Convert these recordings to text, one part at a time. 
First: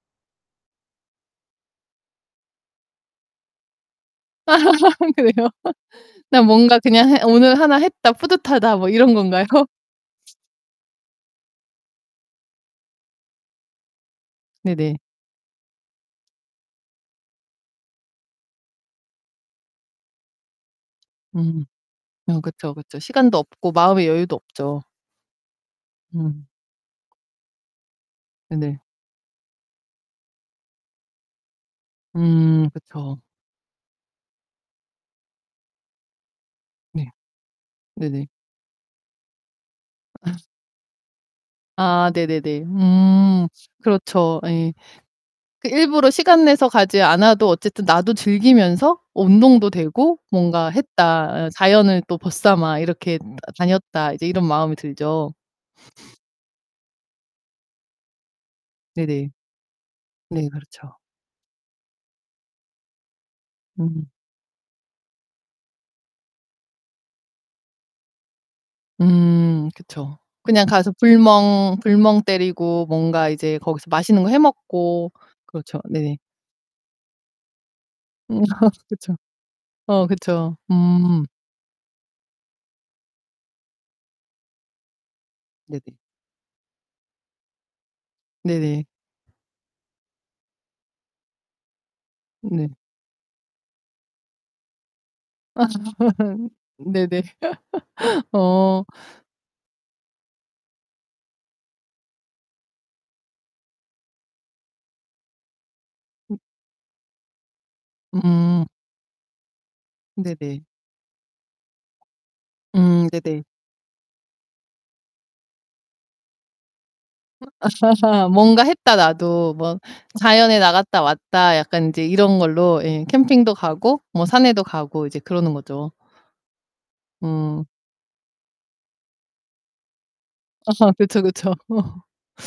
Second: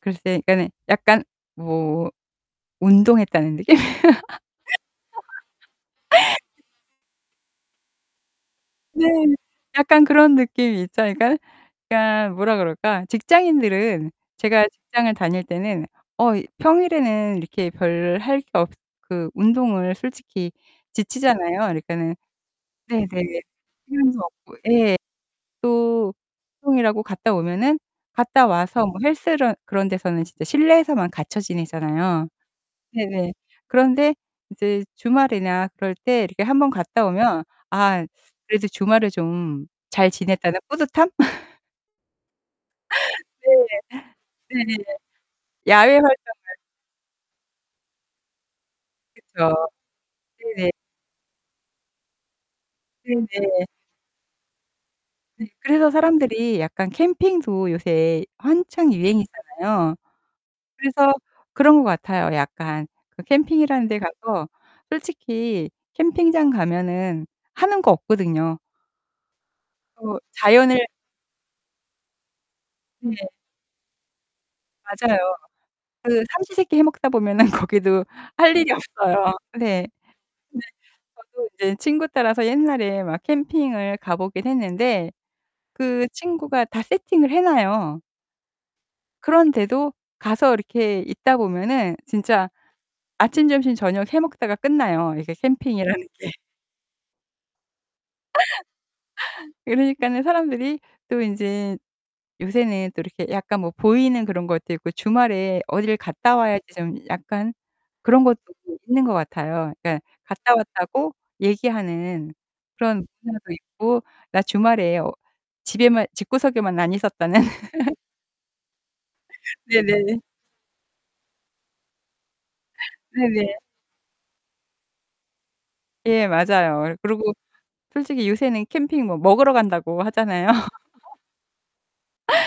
글쎄 그러니까는 약간 뭐 운동했다는 느낌. 아, 그래요? 그냥 뭔가 그냥 해 오늘 하나 했다, 뿌듯하다 뭐 네, 이런 건가요? 약간 그런 느낌이 있죠. 그러니까는 그러니까 뭐라 그럴까? 직장인들은 제가 네네. 직장을 다닐 때는 어, 이 평일에는 이렇게 별 할 게 없 그 운동을 솔직히 지치잖아요. 음. 그러니까는 음, 그쵸 그쵸. 네네. 시간도 없고 마음의 휴일도 여유도 없고 없죠. 예. 또 음. 운동이라고 갔다 오면은 갔다 네. 와서 뭐 헬스를 그런 데서는 진짜 실내에서만 갇혀 지내잖아요. 음. 그쵸. 네네. 그런데 이제 주말이나 그럴 때 이렇게 한 번 갔다 네. 오면 아, 네네. 그래 이제 주말에 좀 잘 아 지냈다는 뿌듯함? 아, 네네네. 음, 네네. 그렇죠. 예. 네네네. 그 야외 일부러 활동을 시간 내서 가지 않아도 어쨌든 나도 즐기면서 어, 그쵸. 운동도 되고 뭔가 네네. 했다. 아, 자연을 또 벗 삼아 이렇게 다 네네. 다녔다. 이제 이런 마음이 들죠. 네, 그래서 사람들이 약간 캠핑도 요새 한창 네네. 유행이잖아요. 네, 그렇죠. 그래서 그런 거 같아요. 약간 그 캠핑이라는 데 음. 가서 솔직히 캠핑장 가면은 하는 거 없거든요. 음, 어, 그쵸. 그냥 자연을 가서 불멍, 불멍 때리고 네. 뭔가 이제 거기서 맛있는 거 해 먹고 맞아요. 그렇죠. 네네. 그 삼시 세 끼 해 먹다 보면은 거기도 할 일이 그쵸. 없어요. 네. 네, 어, 그쵸. 음. 저도 이제 친구 따라서 옛날에 막 캠핑을 가 보긴 했는데 네네. 그 친구가 다 세팅을 해 놔요. 네네. 그런데도 가서 이렇게 있다 보면은 진짜 네. 아침, 점심, 저녁 해 먹다가 끝나요. 이게 어, 캠핑이라는 게. 정말요? 네네. 어. 그러니까는 사람들이 또 인제 요새는 또 이렇게 약간 뭐 보이는 그런 것도 있고, 주말에 어딜 갔다 음. 와야지 좀 약간 그런 것도 음. [unintelligible] 있는 것 같아요. 그러니까 갔다 네네. 왔다고 얘기하는 그런 음, 네네. 문화도 있고, 나 주말에 어, 집에만, 집구석에만 안 있었다는 "뭔가 했다, 나도. 뭐 네네. 자연에 나갔다 왔다." 약간 인제 이런 걸로 예, 캠핑도 네네. 가고 뭐 산에도 가고 이제 그러는 거죠. 예, 맞아요. 예, 그리고 음. 솔직히 요새는 캠핑 뭐 먹으러 간다고 하잖아요. 아, 그쵸 그쵸.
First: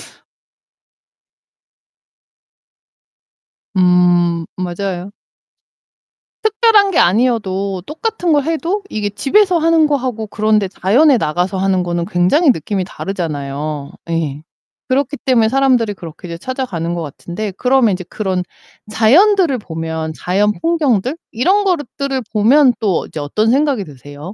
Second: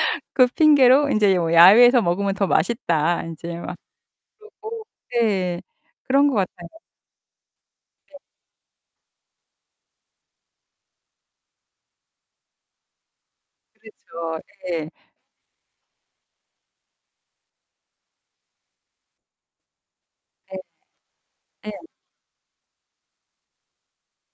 그 핑계로 인제 뭐 야외에서 먹으면 더 맛있다. 인제 막 음, 그러고 맞아요. 네, 그런 거 같아요. 특별한 게 아니어도 네. 똑같은 걸 해도 이게 집에서 하는 거하고 그런데 자연에 나가서 하는 거는 굉장히 느낌이 다르잖아요. 그렇죠. 예. 예. 그렇기 때문에 사람들이 그렇게 이제 찾아가는 것 같은데 그러면 이제 그런 자연들을 보면 자연 네. 풍경들 이런 예. 것드 들을 보면 또 이제 어떤 생각이 드세요?